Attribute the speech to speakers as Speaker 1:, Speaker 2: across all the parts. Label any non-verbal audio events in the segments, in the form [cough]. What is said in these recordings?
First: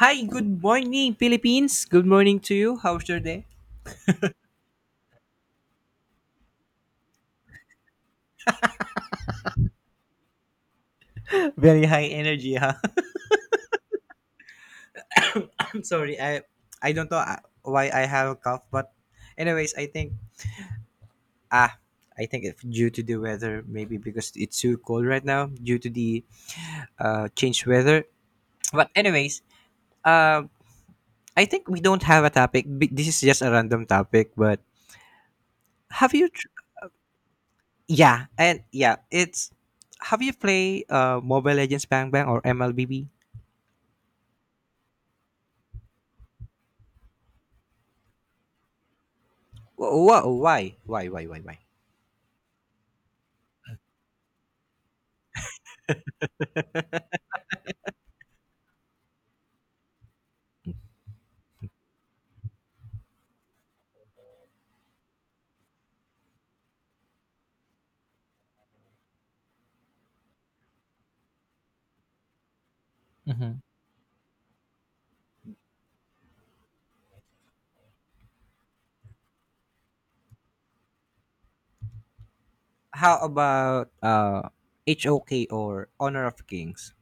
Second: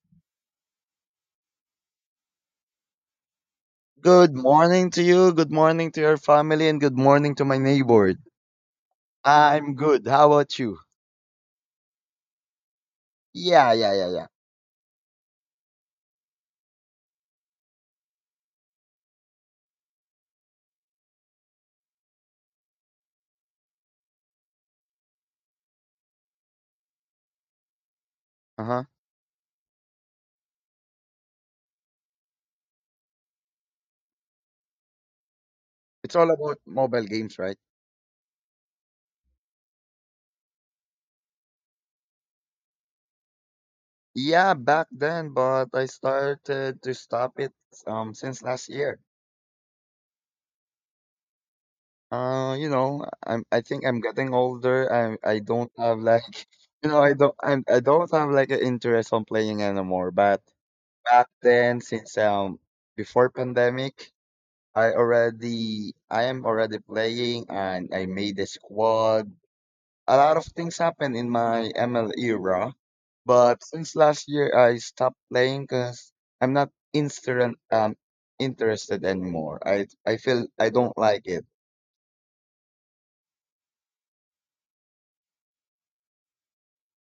Speaker 1: Hi, good morning, Philippines. Good morning to you. How's your day?
Speaker 2: Good morning to you, good morning to your family, and good morning to my neighbor. I'm good. How about you?
Speaker 1: [laughs] Very high energy, huh?
Speaker 2: Yeah, yeah, yeah, yeah.
Speaker 1: [laughs] I'm sorry. I don't know why I have a cough, but anyways, I think ah, I think if due to the weather, maybe because it's too cold right now due to the changed weather.
Speaker 2: Uh huh.
Speaker 1: But anyways, uh, I think we don't have a topic. This is just a random topic. But have
Speaker 2: It's
Speaker 1: you?
Speaker 2: all about mobile games, right?
Speaker 1: Yeah, and yeah, it's have you play Mobile Legends Bang Bang or MLBB?
Speaker 2: Yeah, back then, but I started to stop it since last year.
Speaker 1: Why? Why? Why? Why? Why?
Speaker 2: You know, I think I'm getting older. I don't have like [laughs] I don't have like an interest on playing anymore. But back then, since before pandemic. I am already playing and I made a squad. A lot of things happened in my ML era,
Speaker 1: Mhm.
Speaker 2: but since last year I stopped playing because I'm not instant interested anymore. I feel I don't like it.
Speaker 1: How about HOK or Honor of Kings?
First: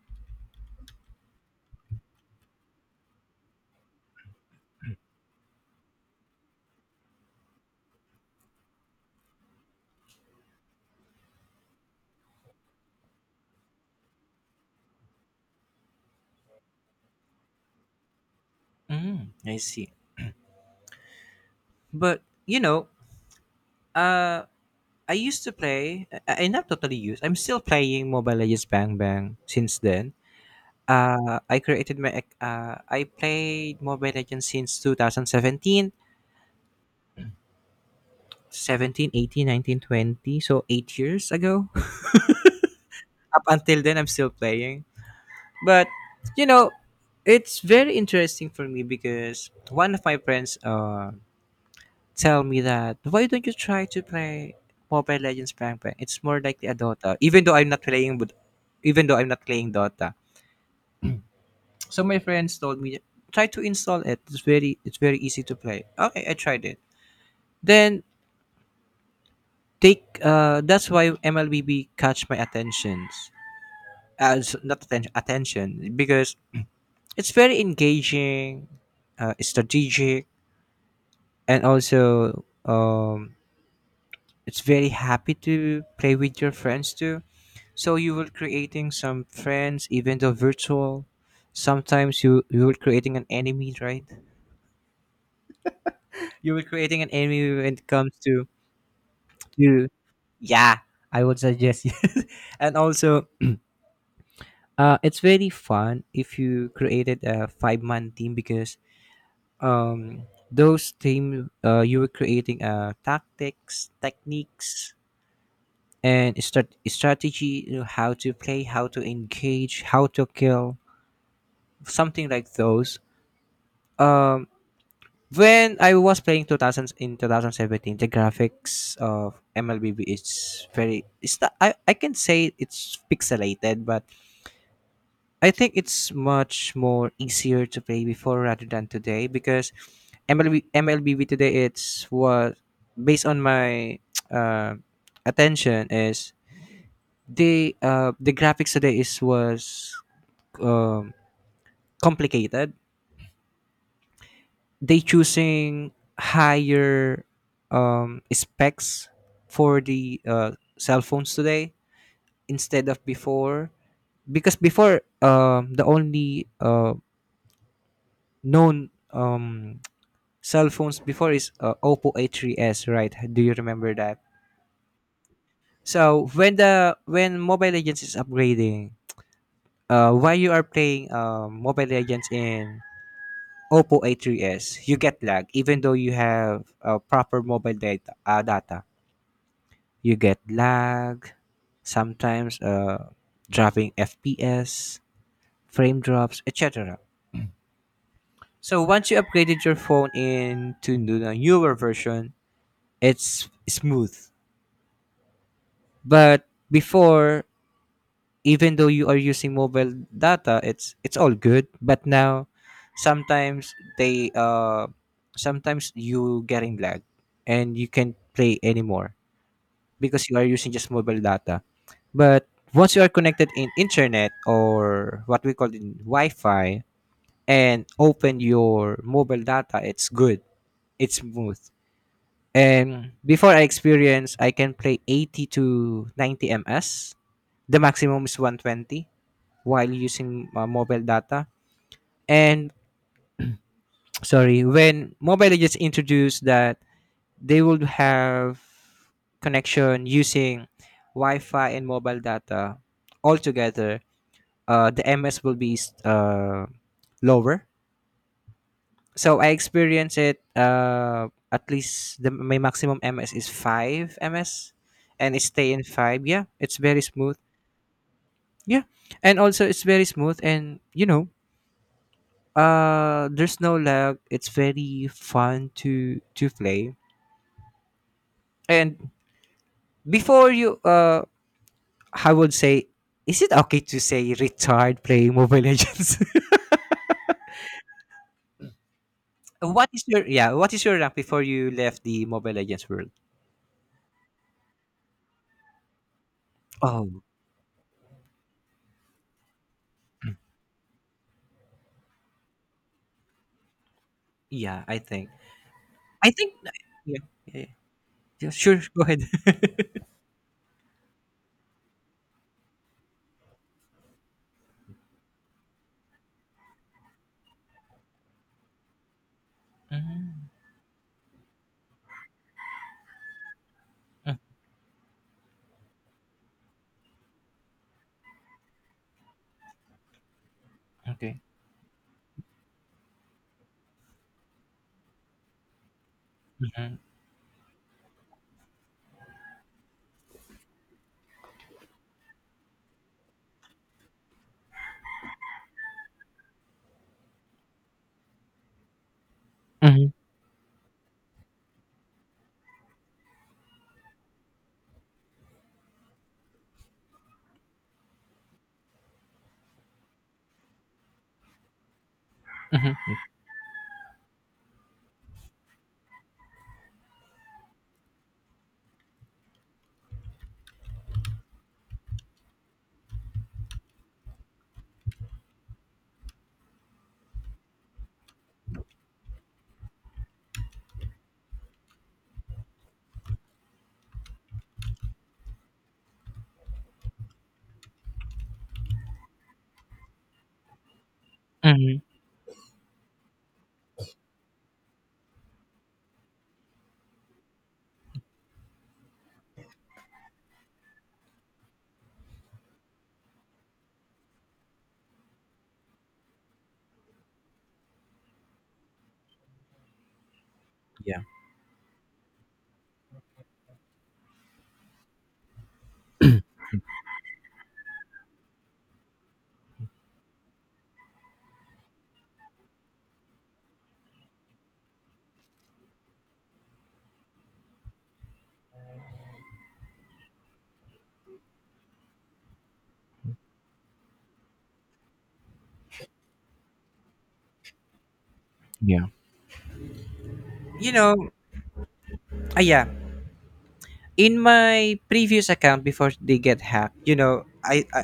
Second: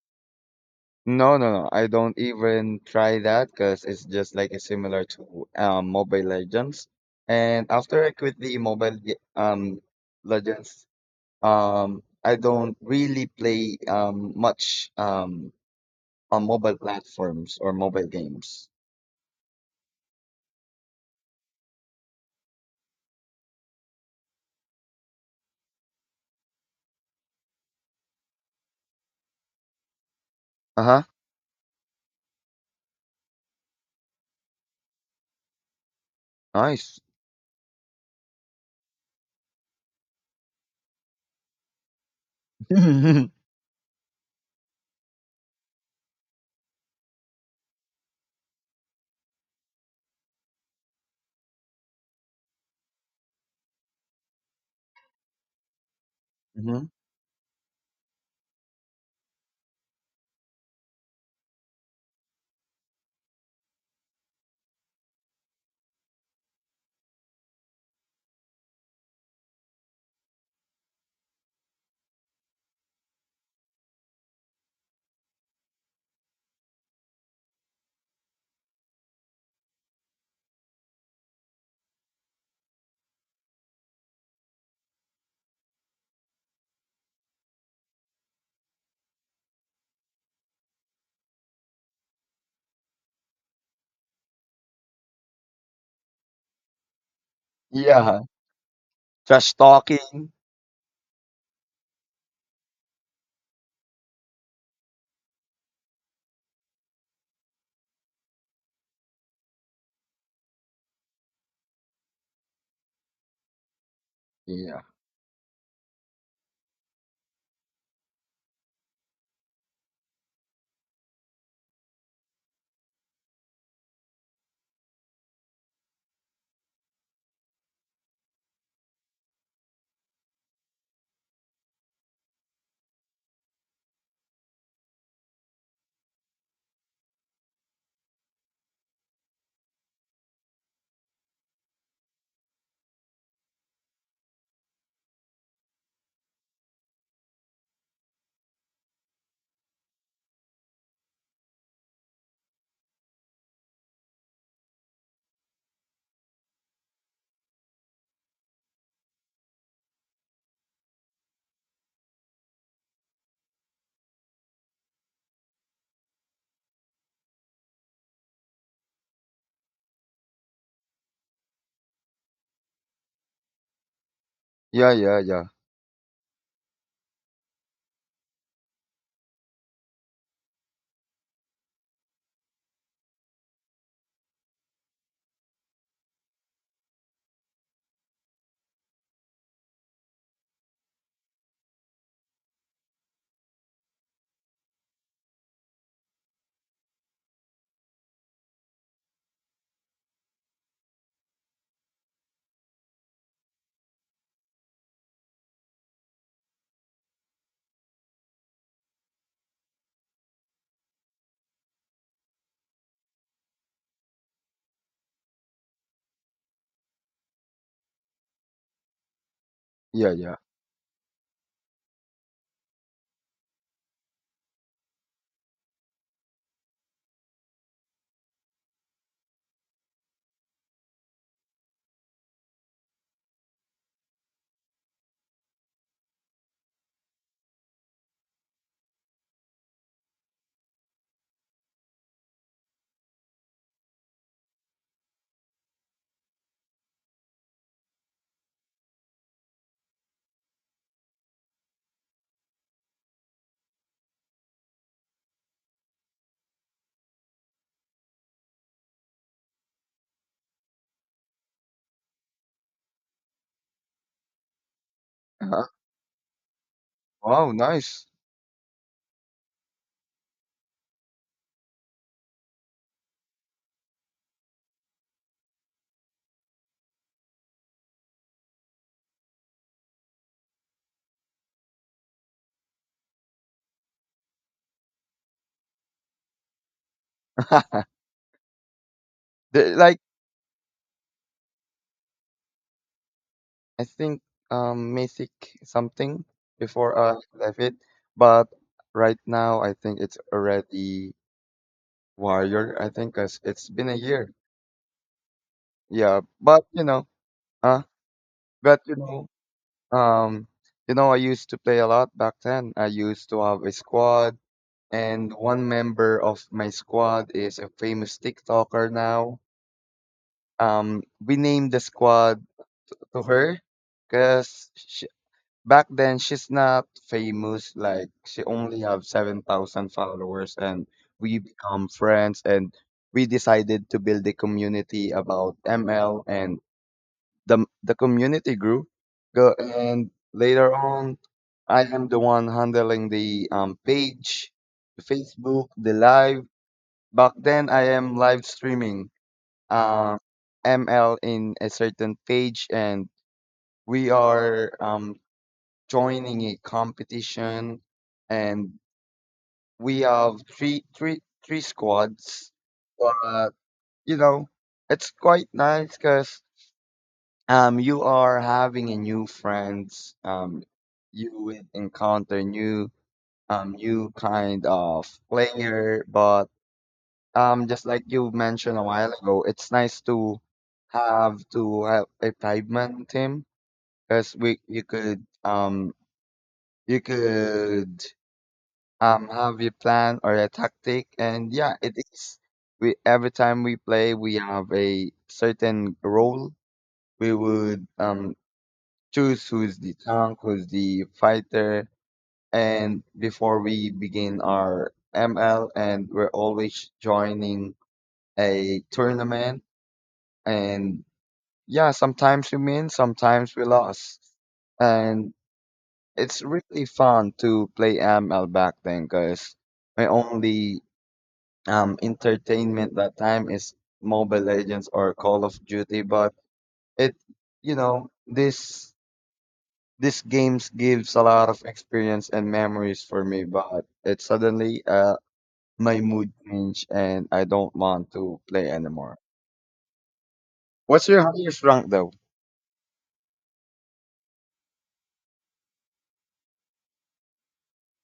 Speaker 2: No, no, no. I don't even try that because it's just like a similar to Mobile Legends. And after I quit the Mobile Legends. I don't really play much on mobile platforms or mobile games.
Speaker 1: Mm, I see. But you know, uh, I used to play. I not totally used. I'm still playing Mobile Legends Bang Bang since then.
Speaker 2: Uh-huh.
Speaker 1: I created my. I played Mobile Legends since 2017, 17,
Speaker 2: Nice.
Speaker 1: seventeen, 18, 19, 20. So 8 years ago. [laughs]
Speaker 2: [laughs]
Speaker 1: Up until then, I'm still playing. But you know, it's very interesting for me because one of my friends tell me that why don't you try to play Mobile Legends Prank bang? It's more likely a
Speaker 2: hmm
Speaker 1: Dota. Even though I'm not playing with even though I'm not playing Dota. So my friends told me try to install it. It's very easy to play. Okay, I tried it. Then take that's why MLBB catch my attentions. As not attention attention because it's very engaging, strategic and also it's very happy to play with your friends too, so you were creating some friends even though virtual, sometimes you were creating an enemy, right? You were creating an enemy when it comes
Speaker 2: Yeah.
Speaker 1: to
Speaker 2: Trash
Speaker 1: you.
Speaker 2: talking.
Speaker 1: Yeah, I would suggest you. [laughs] And also, it's very fun if you created a five-man team, because um those team you were creating tactics,
Speaker 2: Yeah.
Speaker 1: techniques and strategy, you know, how to play, how to engage, how to kill, something like those. um when I was playing 2000s, in 2017 the graphics of mlbb is very, it's not, I can say it's pixelated, but I think it's much more easier to play before rather than today because mlbb today it's what based on my [tsk] uh, attention is, they the graphics today is was um complicated. They choosing higher specs for the cell phones today, instead of before, because before the only known cell phones before is Oppo A3s, right? Do you remember that?
Speaker 2: Yeah, yeah, yeah.
Speaker 1: So when the when Mobile Legends is upgrading, why you are playing Mobile Legends in Oppo A3s, you get lag even though you have proper mobile data. Data, you get lag. Sometimes, dropping FPS, frame drops, etc. So once you upgraded your phone into the newer version, it's smooth. But before, even though you are using mobile data, it's all good, but now sometimes they sometimes you getting lag and you can't play anymore
Speaker 2: Yeah,
Speaker 1: because you
Speaker 2: yeah.
Speaker 1: are using just mobile data. But once you are connected in internet, or what we call in wi-fi, and open your mobile data, it's good, it's smooth. And before I experience I can play 80 to 90 ms, the maximum is 120 while using mobile data. And [tsk] sorry, when mobile legends introduced that they would have connection using Wi-Fi and mobile data altogether, the MS will be uh, lower. So I experience it at least the my maximum MS is five MS, and it
Speaker 2: Uh-huh.
Speaker 1: stay in five. Yeah, it's very smooth.
Speaker 2: Wow, nice.
Speaker 1: Yeah, and also it's very smooth, and you know there's no lag, it's very fun to play. And before you I would say, is it okay to say retired playing mobile legends? [laughs]
Speaker 2: [laughs]
Speaker 1: What
Speaker 2: Like
Speaker 1: is your, yeah, what is your rank before you left the mobile legends world?
Speaker 2: I think Mythic something before I
Speaker 1: Oh,
Speaker 2: left it, but right now I think it's already Warrior. I think 'cause it's been a year.
Speaker 1: yeah, I think,
Speaker 2: Yeah,
Speaker 1: I think yeah, yeah, yeah.
Speaker 2: uh,
Speaker 1: Yeah, sure,
Speaker 2: but
Speaker 1: go ahead. [laughs]
Speaker 2: Um, I used to play a lot back then. I used to have a squad, and one member of my squad is a famous TikToker now.
Speaker 1: Mhm,
Speaker 2: We named the squad to her because back then she's not famous. Like she only have 7,000 followers, and we
Speaker 1: okay.
Speaker 2: become friends, and we decided to build a community about ML and
Speaker 1: Mhm,
Speaker 2: the community grew, go, and later on, I am the one handling the page, the Facebook, the live. Back then, I am live streaming
Speaker 1: mhm,
Speaker 2: uh, ML in a certain page, and we are joining a competition, and we have three squads.
Speaker 1: mhm,
Speaker 2: But you know, it's quite nice because you are having a new friends. You will encounter new new kind of player. But just like you mentioned a while ago, it's nice to have a five-man team because we you could have a plan or a tactic. And yeah, it
Speaker 1: mhm.
Speaker 2: is. We Every time we play we have a certain role. We would choose who is the tank, who is the fighter. And before we begin our ML, and we're always joining a tournament. And
Speaker 1: Yeah,
Speaker 2: yeah, sometimes we win, sometimes we lost. And it's really fun to play ML back then because my only entertainment that time is Mobile Legends or Call of Duty. But it, you know, This games gives a lot of experience and memories for me, but it suddenly my mood changed and I don't want to play
Speaker 1: yeah,
Speaker 2: anymore.
Speaker 1: you
Speaker 2: What's
Speaker 1: know,
Speaker 2: your highest rank though?
Speaker 1: yeah, in my previous account before they get hacked, you know, I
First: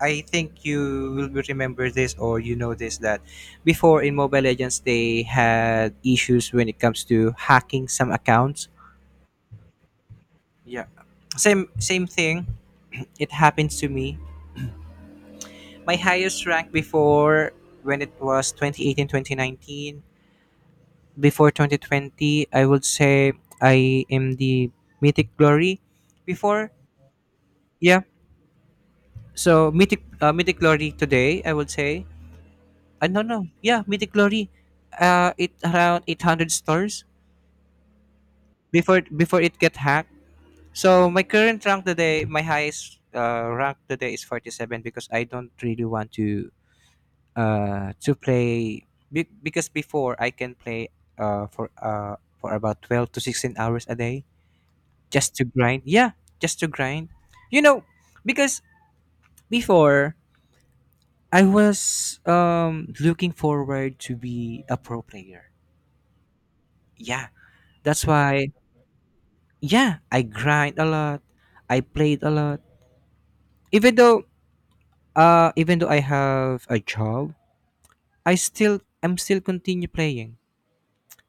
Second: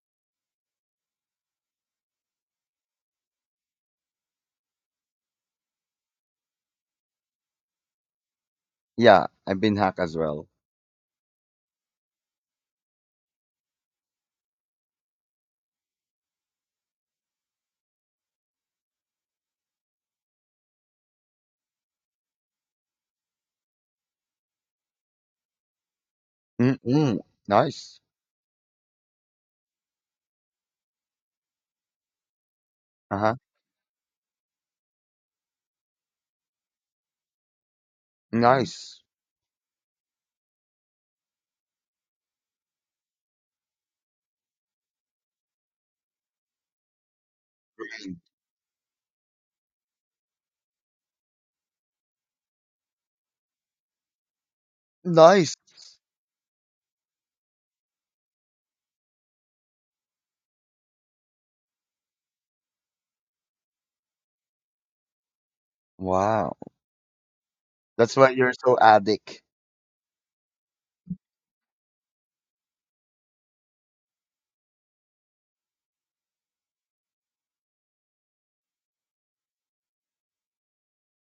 Speaker 1: i think you will remember this, or you know this, that before in mobile legends they had issues when it comes to hacking some accounts.
Speaker 2: Yeah, I've been hacked as well.
Speaker 1: Yeah, same same thing, it happens to me. My highest rank before, when it was 2018, 2019, before 2020, I would say I am the mythic glory before.
Speaker 2: Mm-mm.
Speaker 1: Yeah.
Speaker 2: Nice.
Speaker 1: So Mythic Mythic Glory today, I would say. No,
Speaker 2: Uh-huh.
Speaker 1: no, yeah, Mythic Glory. It around 800 stars
Speaker 2: Nice.
Speaker 1: before it get hacked. So my current rank today, my highest rank today is 47, because I don't really want to play, because before I can play for about 12 to 16 hours a day just to
Speaker 2: Nice.
Speaker 1: grind. Yeah, just to grind. You know, because before I was looking forward to be a pro player.
Speaker 2: Wow.
Speaker 1: Yeah, that's
Speaker 2: That's why
Speaker 1: why.
Speaker 2: you're so addict.
Speaker 1: Yeah, I grind a lot. I played a lot. Even though even though I have a job, I'm still continue playing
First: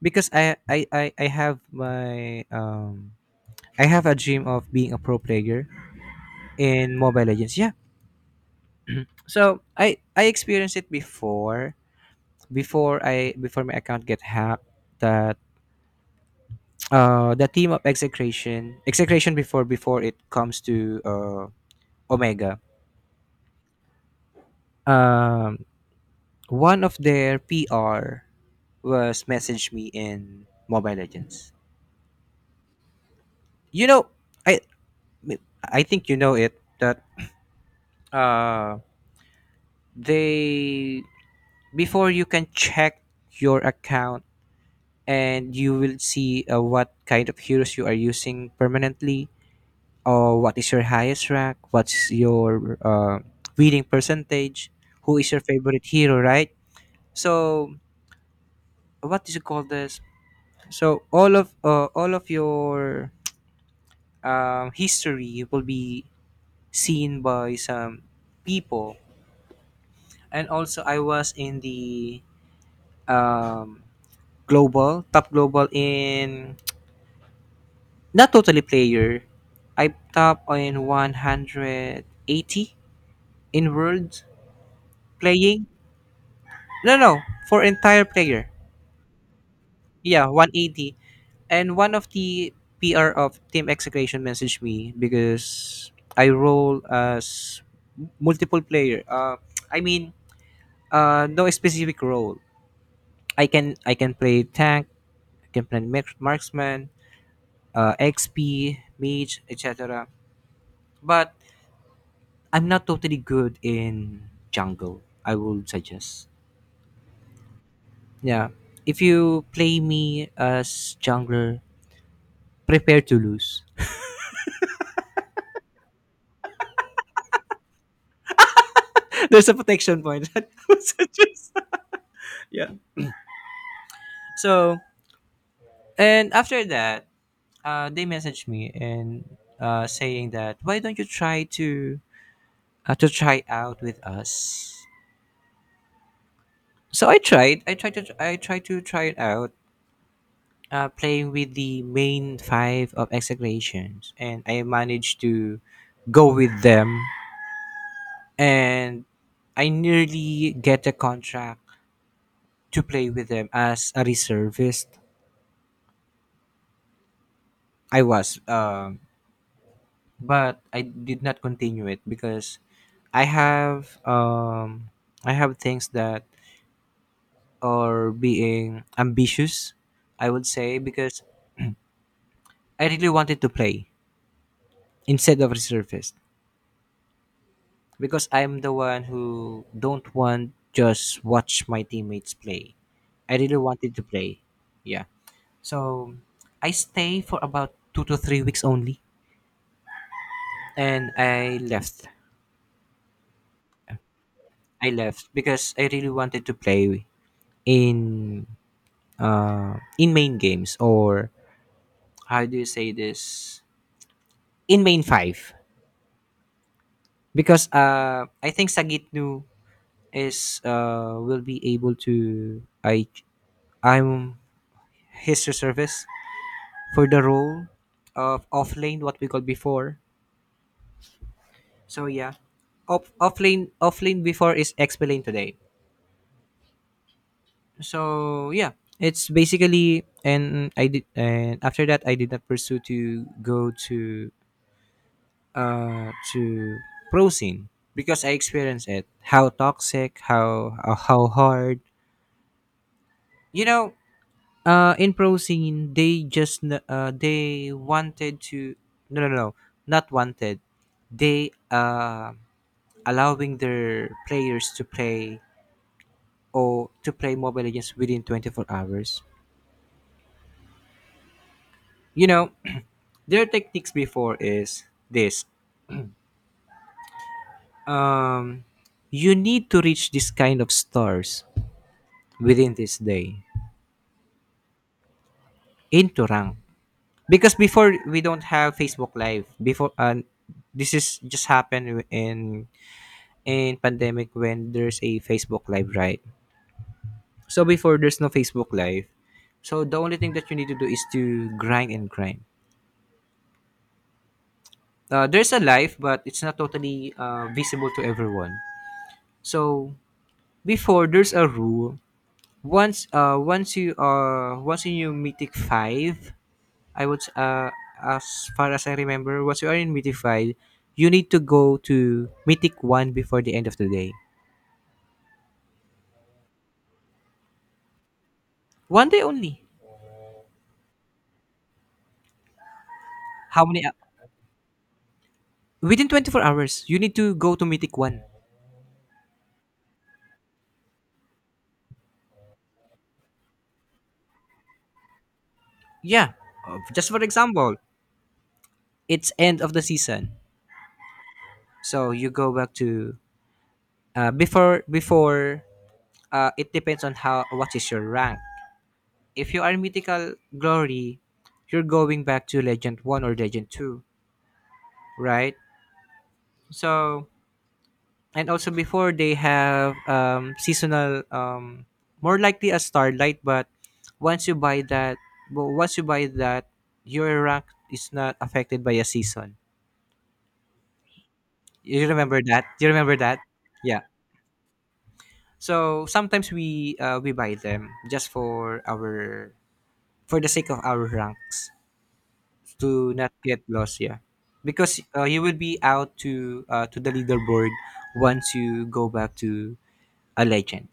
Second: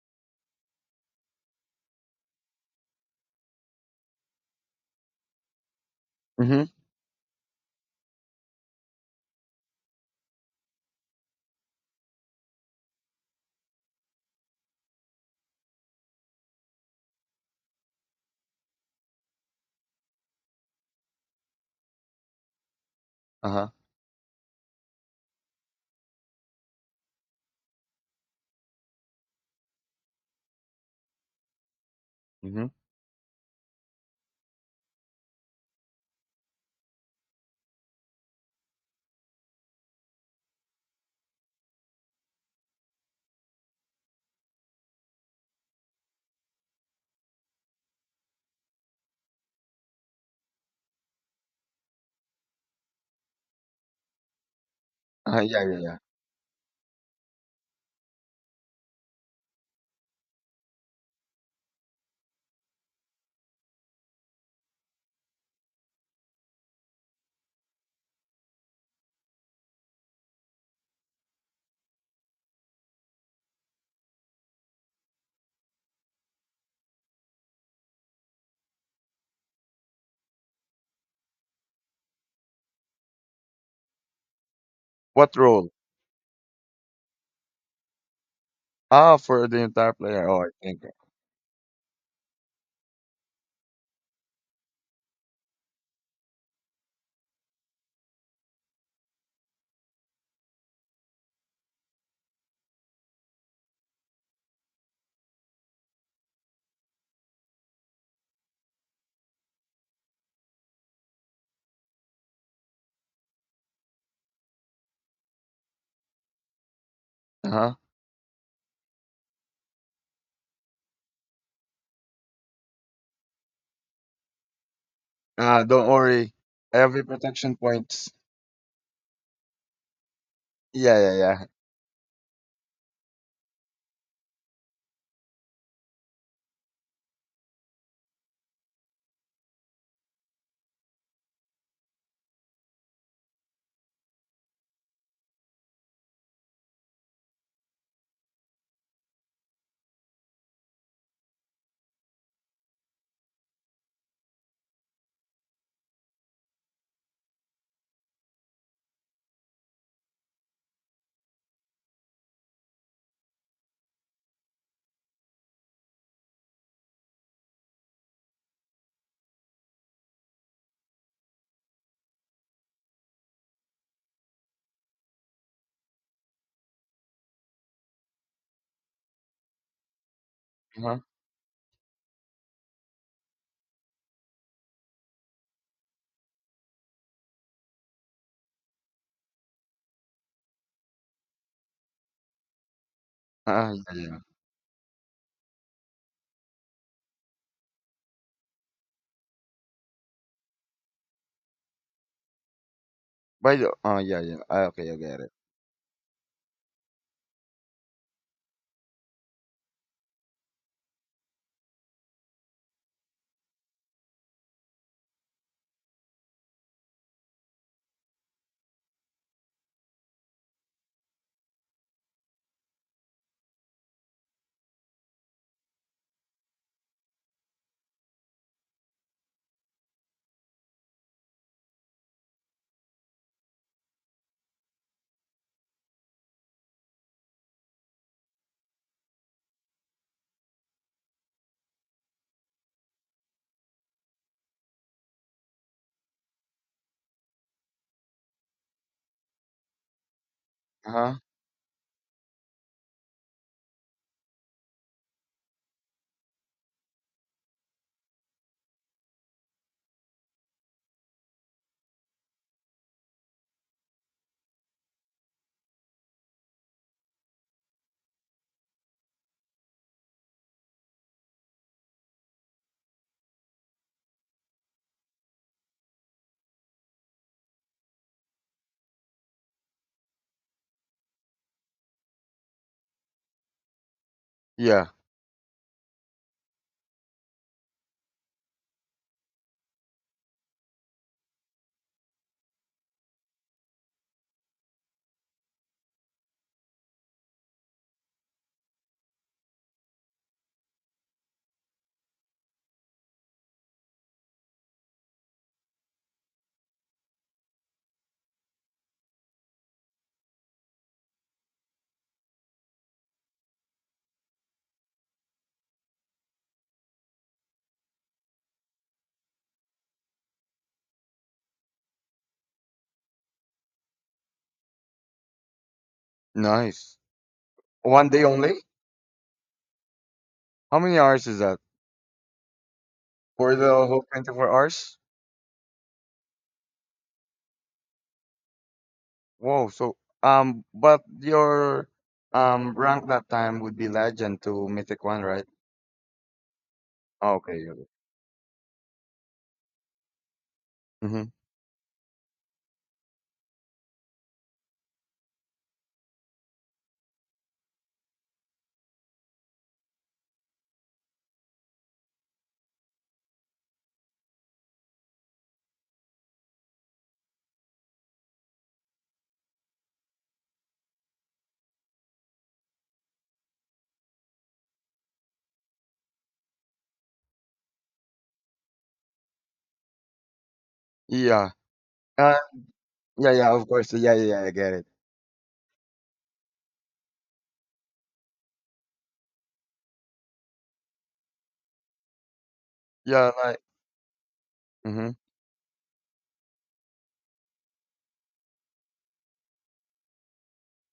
Speaker 1: because I have my I have a dream of being a pro player
Speaker 2: Mm-hmm.
Speaker 1: in Mobile Legends. Yeah. So I experienced it before, before I before my account get hacked, that the theme of execration before, before it comes to omega,
Speaker 2: Uh-huh.
Speaker 1: um one of their pr was messaged me in mobile legends.
Speaker 2: Mm-hmm.
Speaker 1: You know, i I think you know it that uh they, before you can check your account and you will see what kind of heroes you are using permanently, or what is your highest rank, what's your winning percentage, who is your
Speaker 2: Yeah, yeah,
Speaker 1: favorite
Speaker 2: yeah.
Speaker 1: hero, right? So what is it called this, so all of your history will be seen by some people. And also I was in the um, global top, global, in not totally player, I top in 180 in world
Speaker 2: What
Speaker 1: playing.
Speaker 2: role?
Speaker 1: No, no, for entire player.
Speaker 2: Ah, for the entire
Speaker 1: Yeah,
Speaker 2: player. Oh, I think.
Speaker 1: 180. And one of the PR of Team Execution messaged me because I role as multiple player. I mean, no specific role. I can play tank, I can play marksman, XP, mage, etc. But I'm not totally good in jungle, I would suggest.
Speaker 2: Uh-huh.
Speaker 1: Yeah, if you play me as jungler, prepare to lose.
Speaker 2: Ah, don't worry. Every protection points.
Speaker 1: [laughs] There's a protection point. [laughs] So
Speaker 2: Yeah, yeah, yeah.
Speaker 1: just- yeah. So and after that, they messaged me and saying that why don't you try to try out with us? So I tried. I tried to. I tried to try it out. Playing with the main five of execrations, and I managed to go with them, and I nearly get a contract to play with them as a reservist. I was but I did not continue it because I have um I have things that are being ambitious, I would say,
Speaker 2: Uh-huh.
Speaker 1: because I really wanted to play instead of resurfaced. Because I'm the one who don't want just watch my teammates play. I really
Speaker 2: Ah,
Speaker 1: wanted
Speaker 2: yeah,
Speaker 1: to
Speaker 2: yeah.
Speaker 1: play. Yeah. So I stay for about 2 to 3 weeks only. And I left.
Speaker 2: By the oh yeah, yeah. Ah,
Speaker 1: I
Speaker 2: okay, I get
Speaker 1: left
Speaker 2: it.
Speaker 1: because I really wanted to play in in main games, or how do you say this, in main five, because I think Sagitnu is will be able to, I'm his reservist for the role of offlane, what we called before. So yeah, offlane, offlane before is explained today. So yeah, it's basically and I did, and after that I did not pursue to go to prosin, because I experienced it. How toxic,
Speaker 2: Uh-huh.
Speaker 1: how hard. You know, in prosin they just they wanted to, no no no, not wanted. They allowing their players to play, or to play Mobile Legends within 24 hours. You know, [clears throat] their techniques before is this. Um, you need to reach this kind of stars within this day,
Speaker 2: Yeah.
Speaker 1: into rank. Because before we don't have Facebook Live. Before this is just happened in pandemic when there's a Facebook Live, right? So before there's no Facebook Live, so the only thing that you need to do is to grind and grind. There's a live, but it's not totally visible to everyone. So before there's a rule. Once once you once in you mythic five, I would uh, as far as I remember, once you are in mythic five, you need to go to mythic one before the end of the day.
Speaker 2: Nice. One day only?
Speaker 1: One day only.
Speaker 2: How many hours is that? For
Speaker 1: How many?
Speaker 2: the whole 24 hours?
Speaker 1: Within 24 hours, you need to go to mythic one.
Speaker 2: Whoa, so but your rank that time would be legend to mythic one, right?
Speaker 1: Yeah. Just for
Speaker 2: Okay,
Speaker 1: example,
Speaker 2: okay.
Speaker 1: it's end of the season,
Speaker 2: Mm-hmm.
Speaker 1: so you go back to before before. It depends on how what is your rank. If you are mythical glory, you're going back to Legend 1 or Legend 2, right? So, and also before they have seasonal, more likely a starlight, but once you buy that, once you buy that, your rank is not affected by a season.
Speaker 2: Yeah.
Speaker 1: You
Speaker 2: Uh
Speaker 1: remember that? You remember
Speaker 2: yeah,
Speaker 1: that?
Speaker 2: yeah, of course.
Speaker 1: Yeah.
Speaker 2: Yeah, yeah, yeah, I get it.
Speaker 1: So sometimes we buy them just for our for the sake of our ranks, to
Speaker 2: Yeah,
Speaker 1: not
Speaker 2: like
Speaker 1: get lost, yeah, because
Speaker 2: mm-hmm.
Speaker 1: you will be out to the leaderboard once you go back to a legend,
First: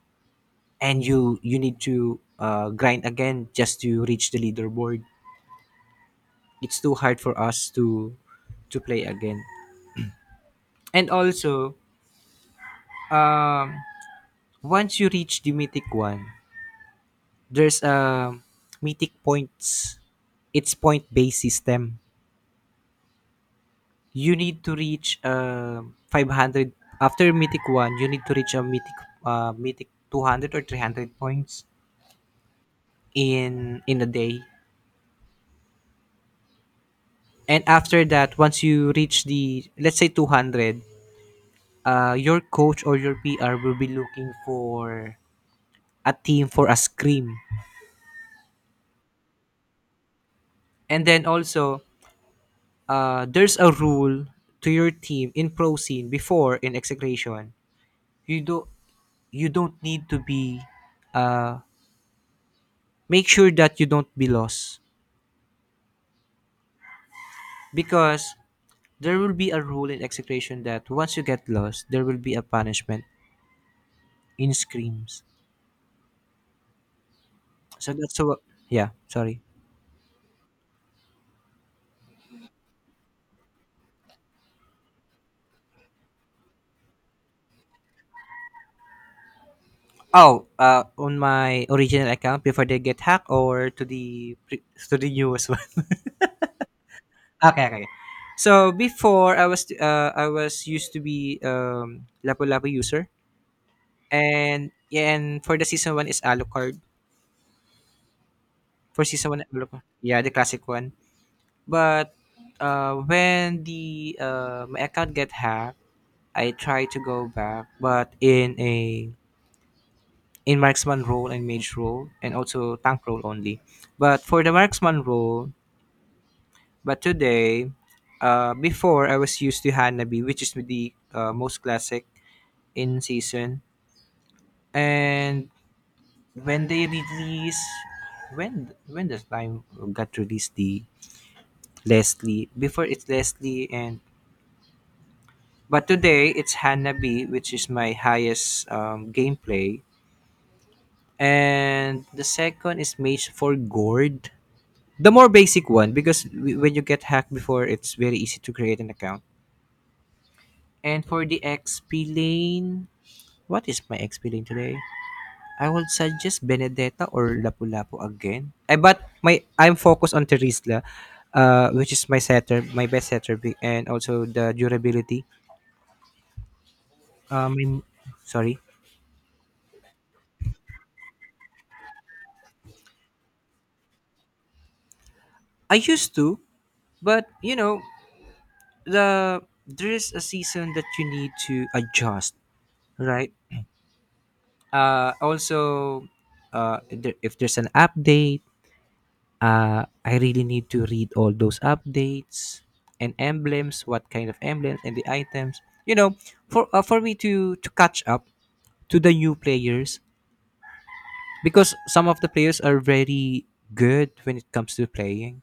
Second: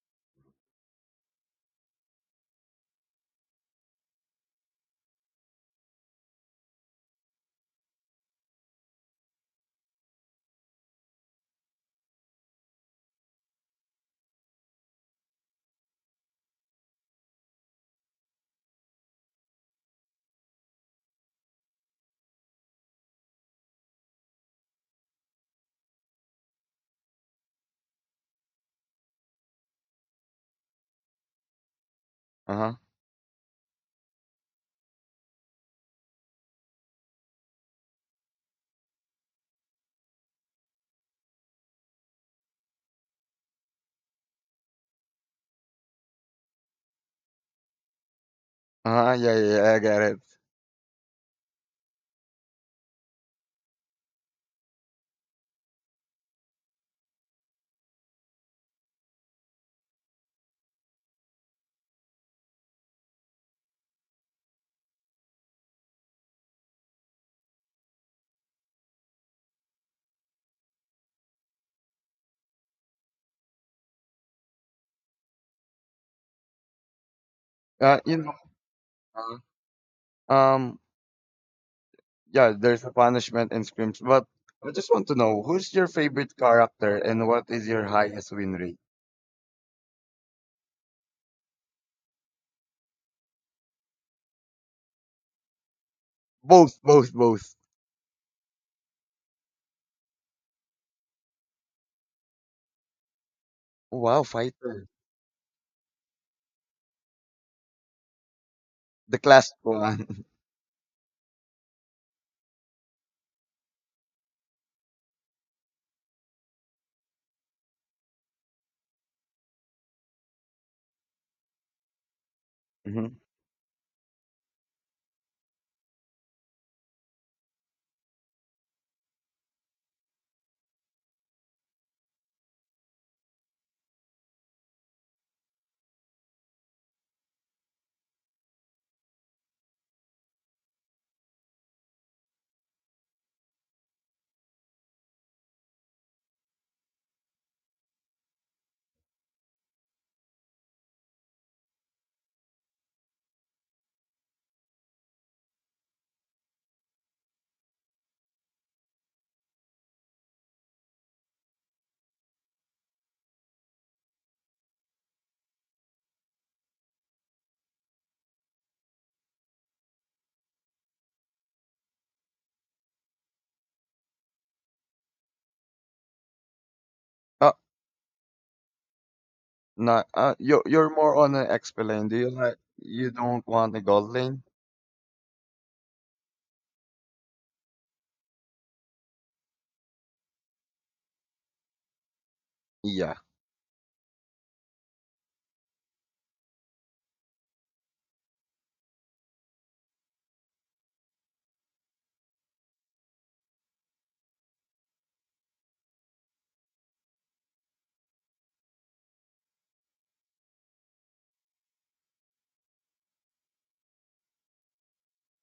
Speaker 1: and you need to grind again just to reach the leaderboard. It's too hard for us to play again. And also, um once you reach the mythic one, there's a mythic points, it's point based system. You need to reach 500. After mythic 1 you need to reach a mythic mythic 200 or 300 points
Speaker 2: Uh-huh.
Speaker 1: in a day. And after that, once you reach the, let's say, 200, your coach or your pr will be looking for a team for a scream.
Speaker 2: Uh-huh, yeah, yeah, yeah, I get it.
Speaker 1: And then also, there's a rule to your team in pro scene before in execration. You do, you don't need to be uh make sure that you don't be lost. Because there will be a rule in execution that once you get lost, there will be a punishment in screams. So
Speaker 2: Uh you
Speaker 1: that's
Speaker 2: know,
Speaker 1: what. Yeah, sorry.
Speaker 2: uh, um yeah, there's a punishment and scrims. But I just want to know who's your favorite character and what is your highest win rate?
Speaker 1: Oh, on my original account before they get hacked, or to the to the newest one.
Speaker 2: Both, both,
Speaker 1: [laughs]
Speaker 2: both.
Speaker 1: Okay, okay, okay. So before I was used to be Lapu Lapu user,
Speaker 2: Wow,
Speaker 1: and
Speaker 2: fighter.
Speaker 1: yeah, and for the season one is Alucard. For
Speaker 2: The
Speaker 1: season one,
Speaker 2: classic
Speaker 1: Alucard. Yeah,
Speaker 2: one.
Speaker 1: the classic one. But when the my account get hacked, I try to go back, but in marksman role and mage role, and also
Speaker 2: [laughs]
Speaker 1: tank
Speaker 2: hmm
Speaker 1: role only. But for the marksman role, but today, before I was used to Hanabi, which is the most classic in season. And when they release, when the time got released the Leslie, before it's Leslie, and but today it's Hanabi, which is my highest gameplay, and the second is Mage for Gourd. The more basic one because when you get hacked before, it's very easy to create an account. And for the XP lane, what is my XP lane today? I will suggest Benedetta or Lapu-Lapu again. I but my I'm focused on Terisla, which is my setter, my best setter, and also the durability.
Speaker 2: Oh,
Speaker 1: Um, sorry,
Speaker 2: no. You're more on an XP lane. Do you like? You don't want a gold lane?
Speaker 1: I used to, but you know the there is a season that you need to adjust,
Speaker 2: Yeah.
Speaker 1: right? Also, if if there's an update, I really need to read all those updates, and emblems, what kind of emblems, and the items, you know, for me to catch up to the new players, because some of the players are very good when it comes to playing,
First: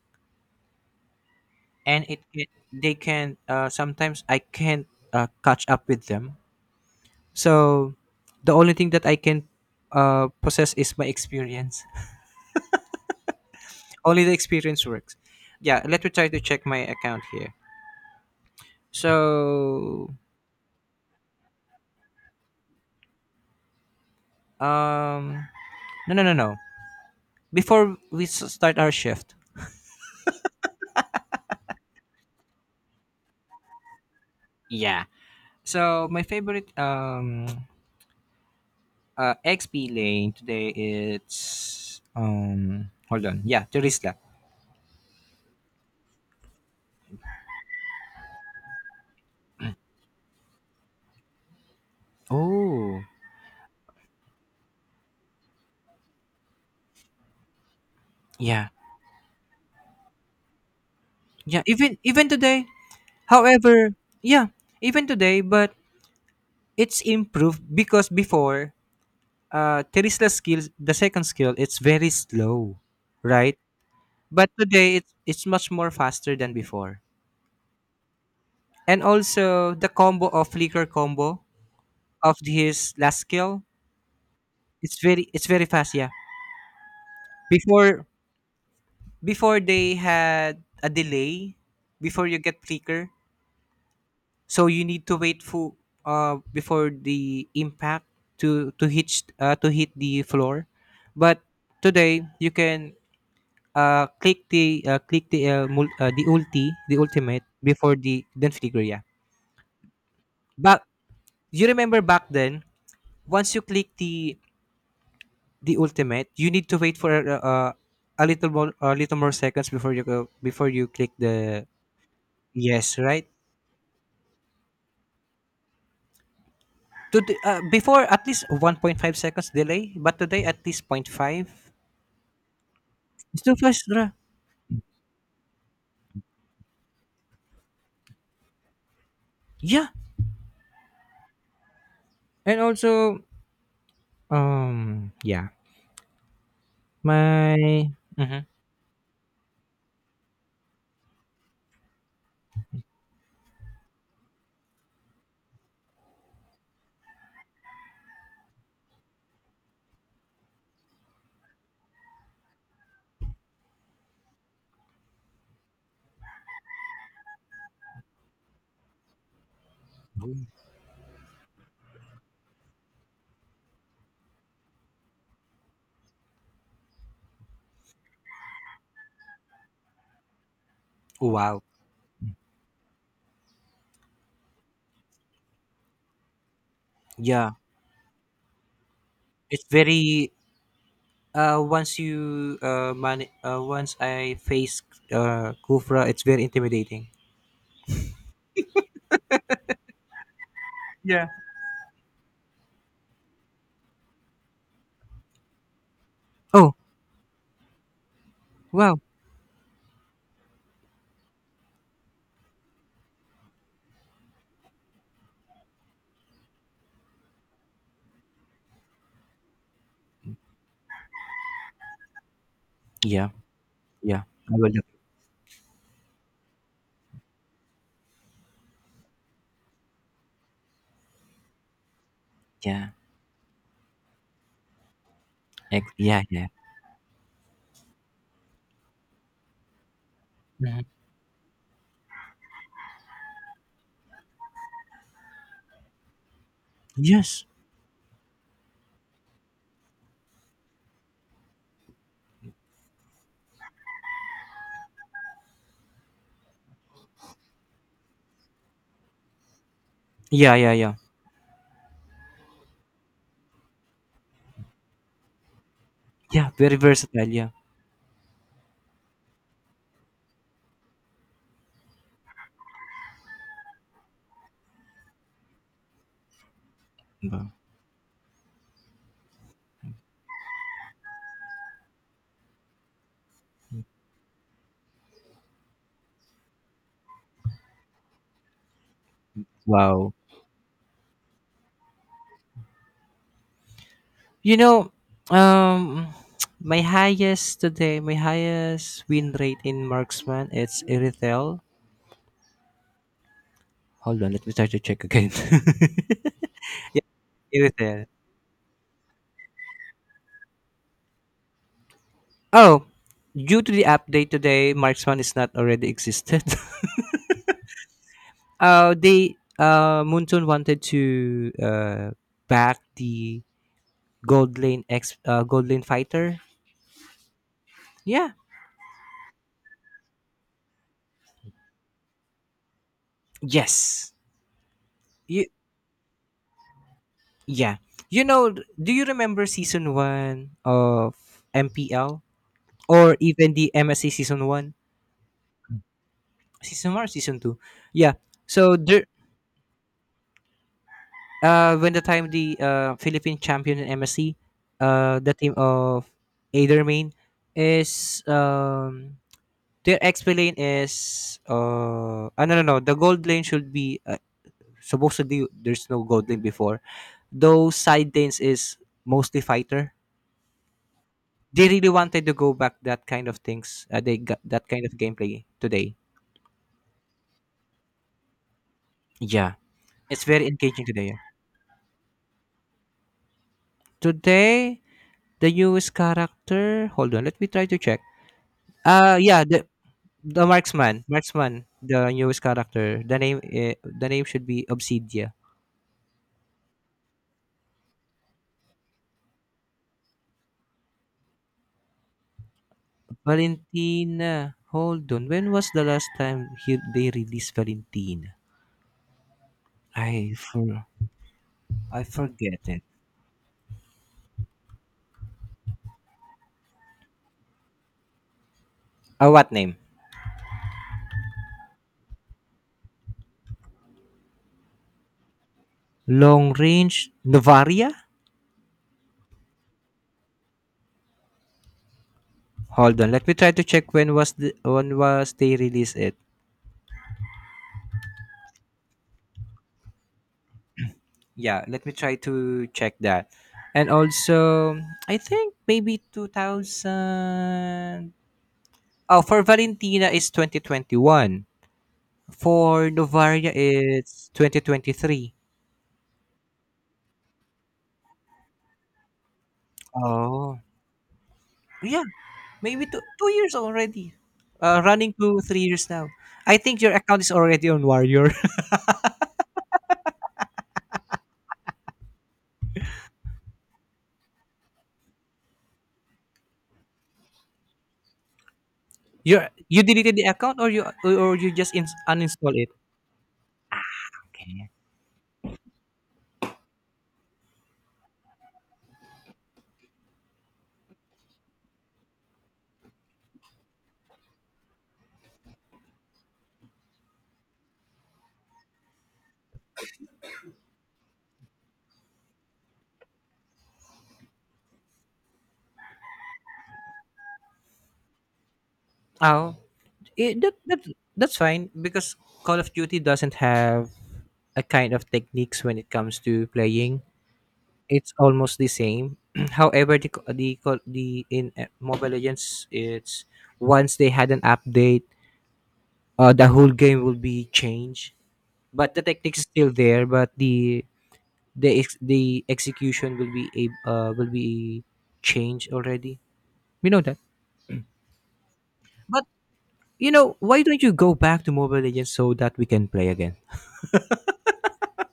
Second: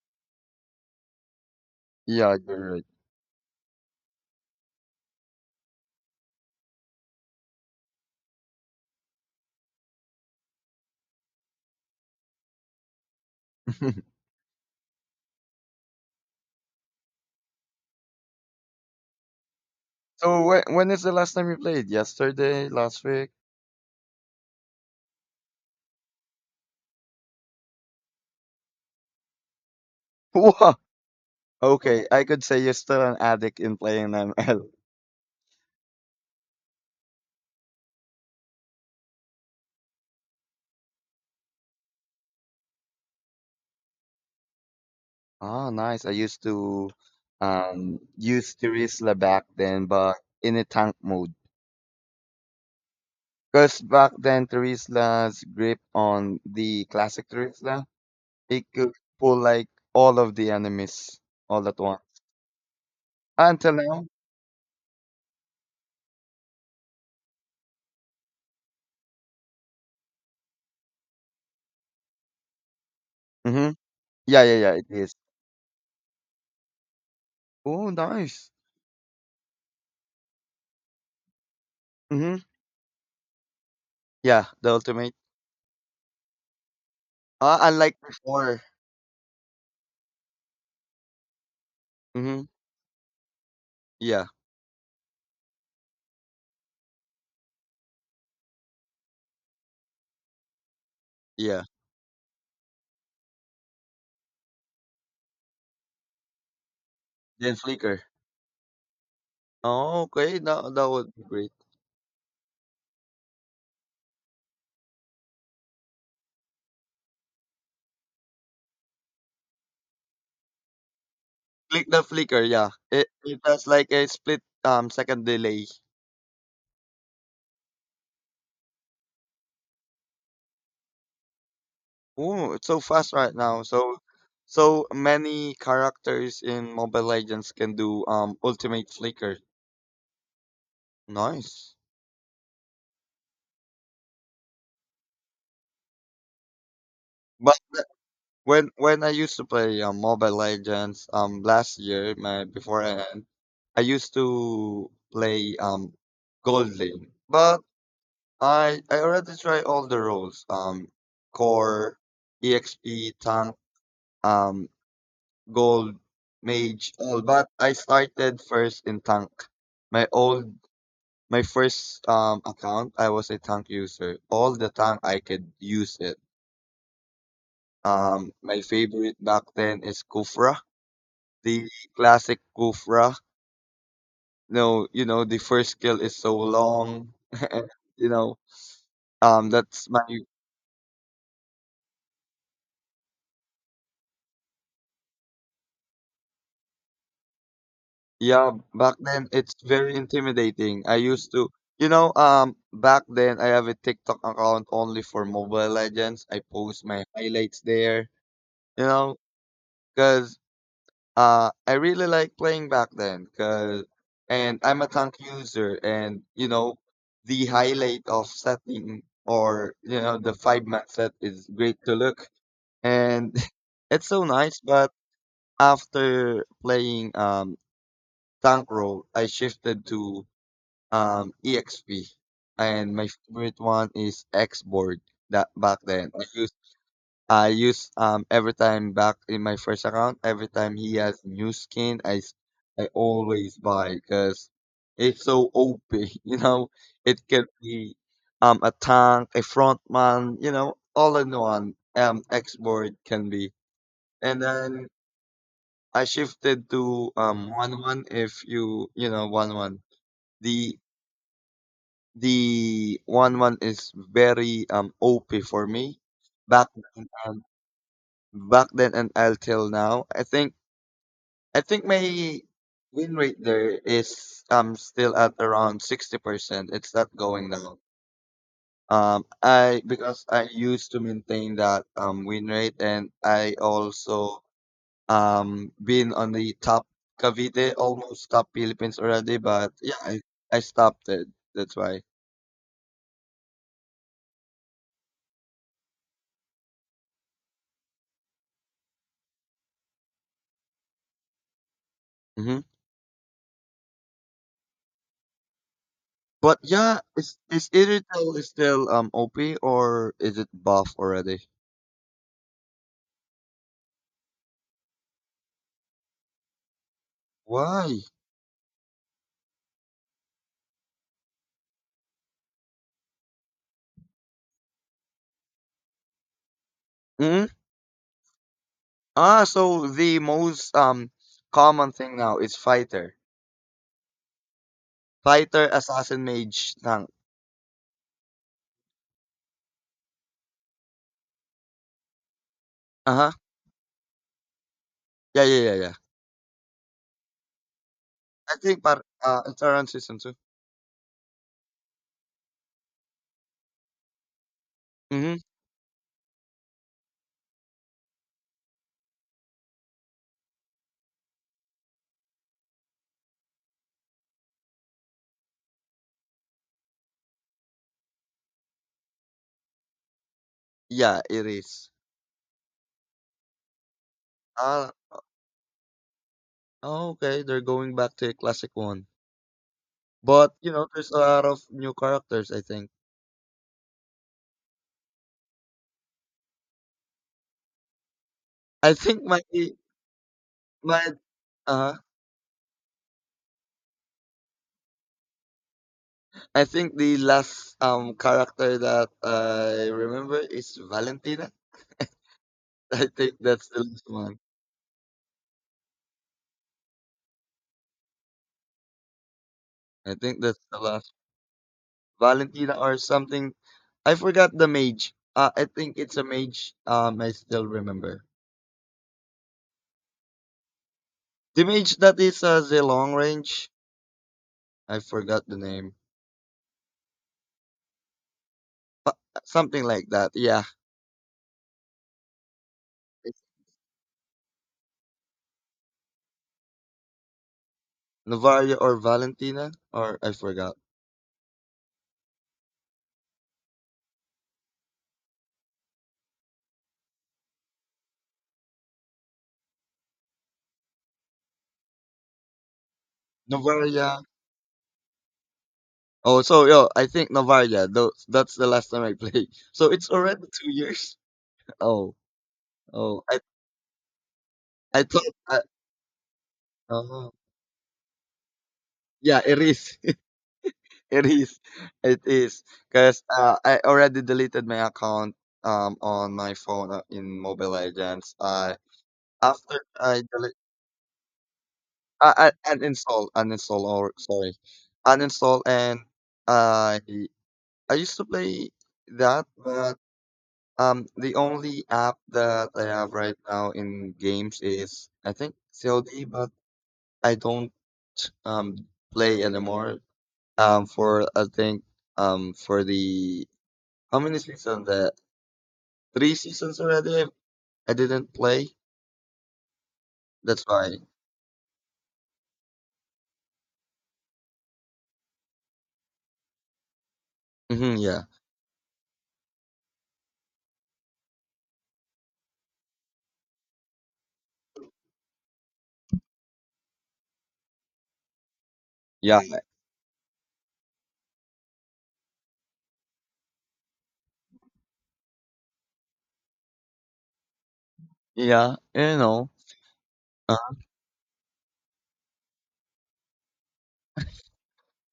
Speaker 1: and it,
Speaker 2: Yeah,
Speaker 1: it
Speaker 2: you're right.
Speaker 1: they can sometimes I can't catch up with them. So the only thing that I can possess is my experience. Only
Speaker 2: [laughs]
Speaker 1: the experience works. Yeah, let me try to check my account here. So,
Speaker 2: So when is the last time you played? Yesterday, last week?
Speaker 1: um, no, no, no, no. Before we start our shift,
Speaker 2: [laughs] Wow. Okay, I could say you're still an addict in playing ML. [laughs]
Speaker 1: yeah. So my favorite XP lane today it's hold on yeah Terisla.
Speaker 2: Oh, nice. I used to use Terisla back then, but in a tank mode.
Speaker 1: Oh
Speaker 2: Because back then Terisla's grip on the classic Terisla, it
Speaker 1: yeah,
Speaker 2: could pull like all of the enemies
Speaker 1: yeah,
Speaker 2: all at
Speaker 1: even
Speaker 2: once.
Speaker 1: even today.
Speaker 2: Until
Speaker 1: However,
Speaker 2: now.
Speaker 1: yeah, even today, but it's improved because before, Terisla skill, the second skill, it's very slow, right?
Speaker 2: Mm-hmm. Yeah,
Speaker 1: But
Speaker 2: yeah, yeah, it
Speaker 1: today
Speaker 2: is.
Speaker 1: it's much more faster than before.
Speaker 2: Oh, nice.
Speaker 1: And also the combo of flicker combo of
Speaker 2: Mm-hmm.
Speaker 1: his last skill,
Speaker 2: Yeah, the
Speaker 1: it's
Speaker 2: ultimate.
Speaker 1: very, it's very fast, yeah.
Speaker 2: Unlike
Speaker 1: Before,
Speaker 2: before.
Speaker 1: before they had a delay before you
Speaker 2: Mm-hmm.
Speaker 1: get flicker.
Speaker 2: Yeah,
Speaker 1: So you need to wait for before the impact to hit the floor. But
Speaker 2: yeah.
Speaker 1: today you can click the click the ulti, the ultimate,
Speaker 2: Then
Speaker 1: before
Speaker 2: Flicker.
Speaker 1: the, then flicker, yeah.
Speaker 2: Oh, okay. That,
Speaker 1: But
Speaker 2: that would be great.
Speaker 1: you remember back then, once you click the ultimate, you need to wait for a little more, a little more seconds before you go, before you click the,
Speaker 2: Click the flicker, yeah.
Speaker 1: yes,
Speaker 2: It
Speaker 1: right?
Speaker 2: it has like a split second delay.
Speaker 1: Before, at least 1.5 seconds delay, but today at least 0 0.5.
Speaker 2: Ooh, it's so fast right
Speaker 1: It's too
Speaker 2: now.
Speaker 1: fast,
Speaker 2: So
Speaker 1: bruh.
Speaker 2: so many characters in Mobile Legends can do ultimate flicker.
Speaker 1: Yeah.
Speaker 2: Nice.
Speaker 1: And also yeah.
Speaker 2: But th-
Speaker 1: My. Mhm.
Speaker 2: when when I used to play Mobile Legends last year, my before I end, I used to play gold lane. But I already tried all the roles. Core, EXP, tank, um gold, mage, all. But I started first in tank. My old, my first account, I was a tank user. All the tank I could use it. My favorite back then is Kufra,
Speaker 1: Wow.
Speaker 2: the classic Kufra. No, you know the first skill is so long.
Speaker 1: Yeah.
Speaker 2: [laughs] you know,
Speaker 1: It's
Speaker 2: that's my.
Speaker 1: very once you once I face Kufra, it's very intimidating.
Speaker 2: Yeah, back then it's very intimidating. I
Speaker 1: Yeah.
Speaker 2: used to, you know, Back then I have a TikTok account only for Mobile Legends. I
Speaker 1: Oh,
Speaker 2: post my highlights there, you
Speaker 1: wow.
Speaker 2: know, because I really like playing back then. Cause, and I'm a tank user, and the highlight of setting or you know the five match set is great to look,
Speaker 1: Yeah,
Speaker 2: and [laughs] it's
Speaker 1: yeah.
Speaker 2: so
Speaker 1: I
Speaker 2: nice.
Speaker 1: will look.
Speaker 2: But after playing tank role, I shifted to EXP,
Speaker 1: Yeah.
Speaker 2: and my favorite one is Xboard. That back then
Speaker 1: Yeah,
Speaker 2: I
Speaker 1: yeah.
Speaker 2: use I use um every time back in my first account. Every time
Speaker 1: Mhm.
Speaker 2: he has new skin, I always buy because it's so OP. [laughs] You know, it
Speaker 1: Yes.
Speaker 2: can be a tank, a frontman. You know, all in one. Xboard can be, and then I shifted to one one if you know one one.
Speaker 1: Yeah, yeah,
Speaker 2: the.
Speaker 1: yeah.
Speaker 2: The one one is very OP for me
Speaker 1: Yeah,
Speaker 2: back
Speaker 1: very
Speaker 2: then
Speaker 1: versatile,
Speaker 2: and
Speaker 1: yeah.
Speaker 2: back then and until now. I think. I think my win rate there is still at around 60%. It's not going
Speaker 1: Wow.
Speaker 2: down. I because I used to maintain that win rate and I also been on the top Cavite, almost top Philippines already, but yeah,
Speaker 1: Wow.
Speaker 2: I stopped it. That's why.
Speaker 1: You know, um [tsk] my highest today, my highest win rate in marksman, it's Irithel.
Speaker 2: Mhm.
Speaker 1: Hold on, let me try to check again.
Speaker 2: But
Speaker 1: [laughs]
Speaker 2: yeah,
Speaker 1: Yeah,
Speaker 2: is
Speaker 1: Irithel.
Speaker 2: Irithel still OP or is it buff already?
Speaker 1: Oh, due to the update today, marksman is not already existed. [laughs]
Speaker 2: Why?
Speaker 1: They Moonton wanted to back the Gold Lane Fighter.
Speaker 2: Hmm
Speaker 1: Yeah.
Speaker 2: Ah, so the most common thing now is fighter,
Speaker 1: Yes. You.
Speaker 2: fighter, assassin, mage, tank.
Speaker 1: Yeah. You know, do you remember season one of MPL
Speaker 2: Uh
Speaker 1: or
Speaker 2: huh.
Speaker 1: even the MSC
Speaker 2: Yeah, yeah, yeah, yeah.
Speaker 1: season one, or season two? Yeah.
Speaker 2: I
Speaker 1: So
Speaker 2: think par
Speaker 1: there.
Speaker 2: it's around season two.
Speaker 1: When the time the Philippine champion in MSC, the
Speaker 2: Mm-hmm.
Speaker 1: team of Adermain is their XP lane is I no, no, no, the gold lane should be supposedly there's no gold lane before. Those side lanes is mostly fighter.
Speaker 2: Yeah, it
Speaker 1: They really
Speaker 2: is.
Speaker 1: wanted to go back that kind of things. They got that kind of
Speaker 2: Ah,
Speaker 1: gameplay today.
Speaker 2: oh, okay. They're going back to a classic one,
Speaker 1: Yeah, it's very
Speaker 2: but you
Speaker 1: engaging
Speaker 2: know,
Speaker 1: today,
Speaker 2: there's
Speaker 1: yeah.
Speaker 2: a lot of new characters. I think.
Speaker 1: Today, the newest character. Hold on, let me try to check.
Speaker 2: I think
Speaker 1: Yeah, the
Speaker 2: my
Speaker 1: marksman,
Speaker 2: uh
Speaker 1: the newest character. The name should be Obsidia.
Speaker 2: the last character that I remember is Valentina. [laughs] I think that's the last one.
Speaker 1: Valentina. Hold on, when was the last time he they released Valentina?
Speaker 2: I
Speaker 1: I
Speaker 2: think that's the
Speaker 1: for
Speaker 2: last
Speaker 1: I forget
Speaker 2: Valentina
Speaker 1: it.
Speaker 2: or something. I forgot the mage. I think it's a mage. I still remember
Speaker 1: What name?
Speaker 2: the mage that is the long range. I forgot the name.
Speaker 1: Long Range Novaria?
Speaker 2: But something like that. Yeah,
Speaker 1: Hold on, let me
Speaker 2: it's
Speaker 1: try to check when was they released it.
Speaker 2: Novaria or Valentina or I forgot.
Speaker 1: Yeah, let me try to check that. And also, I think maybe 2000. Oh, for Valentina is 2021. For Novaria
Speaker 2: Novaria.
Speaker 1: it's 2023.
Speaker 2: Oh, so yo, I think Novaria. That's the last time I played. [laughs] So it's already
Speaker 1: Oh.
Speaker 2: 2 years.
Speaker 1: Yeah,
Speaker 2: Oh,
Speaker 1: maybe
Speaker 2: oh,
Speaker 1: two
Speaker 2: I
Speaker 1: years already.
Speaker 2: I
Speaker 1: Running
Speaker 2: thought,
Speaker 1: to
Speaker 2: uh,
Speaker 1: 3 years now. I think your account is
Speaker 2: oh,
Speaker 1: already on Warrior.
Speaker 2: yeah, it is, [laughs] it is, it is, because I already deleted my account on my phone in Mobile Legends. I
Speaker 1: You you
Speaker 2: after
Speaker 1: deleted the
Speaker 2: I delete,
Speaker 1: account or you just ins
Speaker 2: I,
Speaker 1: uninstall it?
Speaker 2: I uninstall, uninstall, or sorry, uninstall, and I I used to play that, but the only app that I have right now in games is I think COD, but I don't um play anymore. For, I think, for the how many seasons? The 3 seasons already. I didn't play.
Speaker 1: Oh, it, that,
Speaker 2: That's
Speaker 1: that
Speaker 2: why.
Speaker 1: that's fine because Call of Duty doesn't have a kind of techniques when it comes to playing. It's
Speaker 2: Yeah,
Speaker 1: almost the same. [clears throat] However, the co- the co- the in Mobile Legends, it's once they had an update, the whole game will be changed. But the technique
Speaker 2: yeah,
Speaker 1: is still there, but the execution will be a will be changed already. We know that.
Speaker 2: yeah. You
Speaker 1: But
Speaker 2: know.
Speaker 1: you know,
Speaker 2: Uh,
Speaker 1: why don't you go back to Mobile Legends so that we can play again?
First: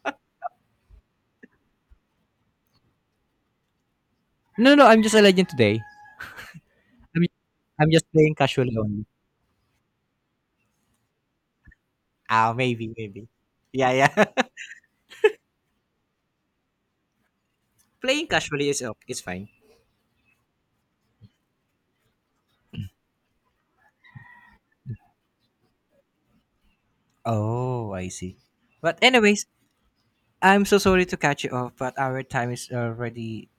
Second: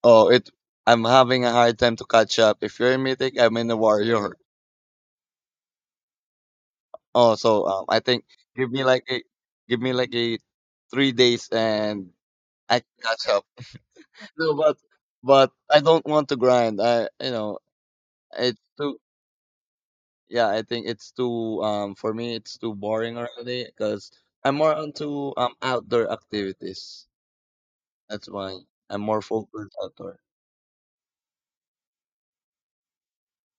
Speaker 2: oh, it. I'm having a hard time to catch up. If you're in mythic, I'm in the warrior.
Speaker 1: No, no, no, I'm just a legend today. I'm,
Speaker 2: Oh, so
Speaker 1: I'm
Speaker 2: I
Speaker 1: just
Speaker 2: think
Speaker 1: playing
Speaker 2: give
Speaker 1: casually
Speaker 2: me like
Speaker 1: only.
Speaker 2: a give me like a 3 days and
Speaker 1: Ah,
Speaker 2: I can
Speaker 1: maybe,
Speaker 2: catch
Speaker 1: maybe.
Speaker 2: up.
Speaker 1: Yeah, yeah.
Speaker 2: No, but I don't want to grind. I,
Speaker 1: [laughs] Playing
Speaker 2: it's
Speaker 1: casually is
Speaker 2: too.
Speaker 1: okay. It's fine.
Speaker 2: Yeah, I think it's too for me it's too boring already because I'm more onto outdoor activities.
Speaker 1: Oh, I
Speaker 2: That's
Speaker 1: see.
Speaker 2: why
Speaker 1: But
Speaker 2: I'm more
Speaker 1: anyways,
Speaker 2: focused outdoor.
Speaker 1: I'm so sorry to catch you off, but our time is already,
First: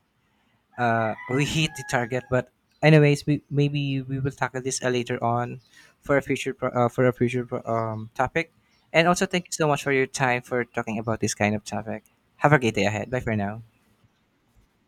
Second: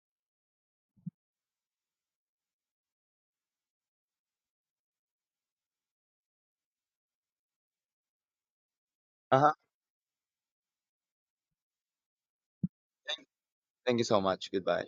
Speaker 1: [laughs] we hit the target. But anyways, we maybe we will tackle this later on for a for a future topic. And also,
Speaker 2: Uh
Speaker 1: thank you
Speaker 2: huh.
Speaker 1: so much for your time for talking about this kind of topic. Have a great day ahead. Bye for now.
Speaker 2: Thank you so much. Goodbye.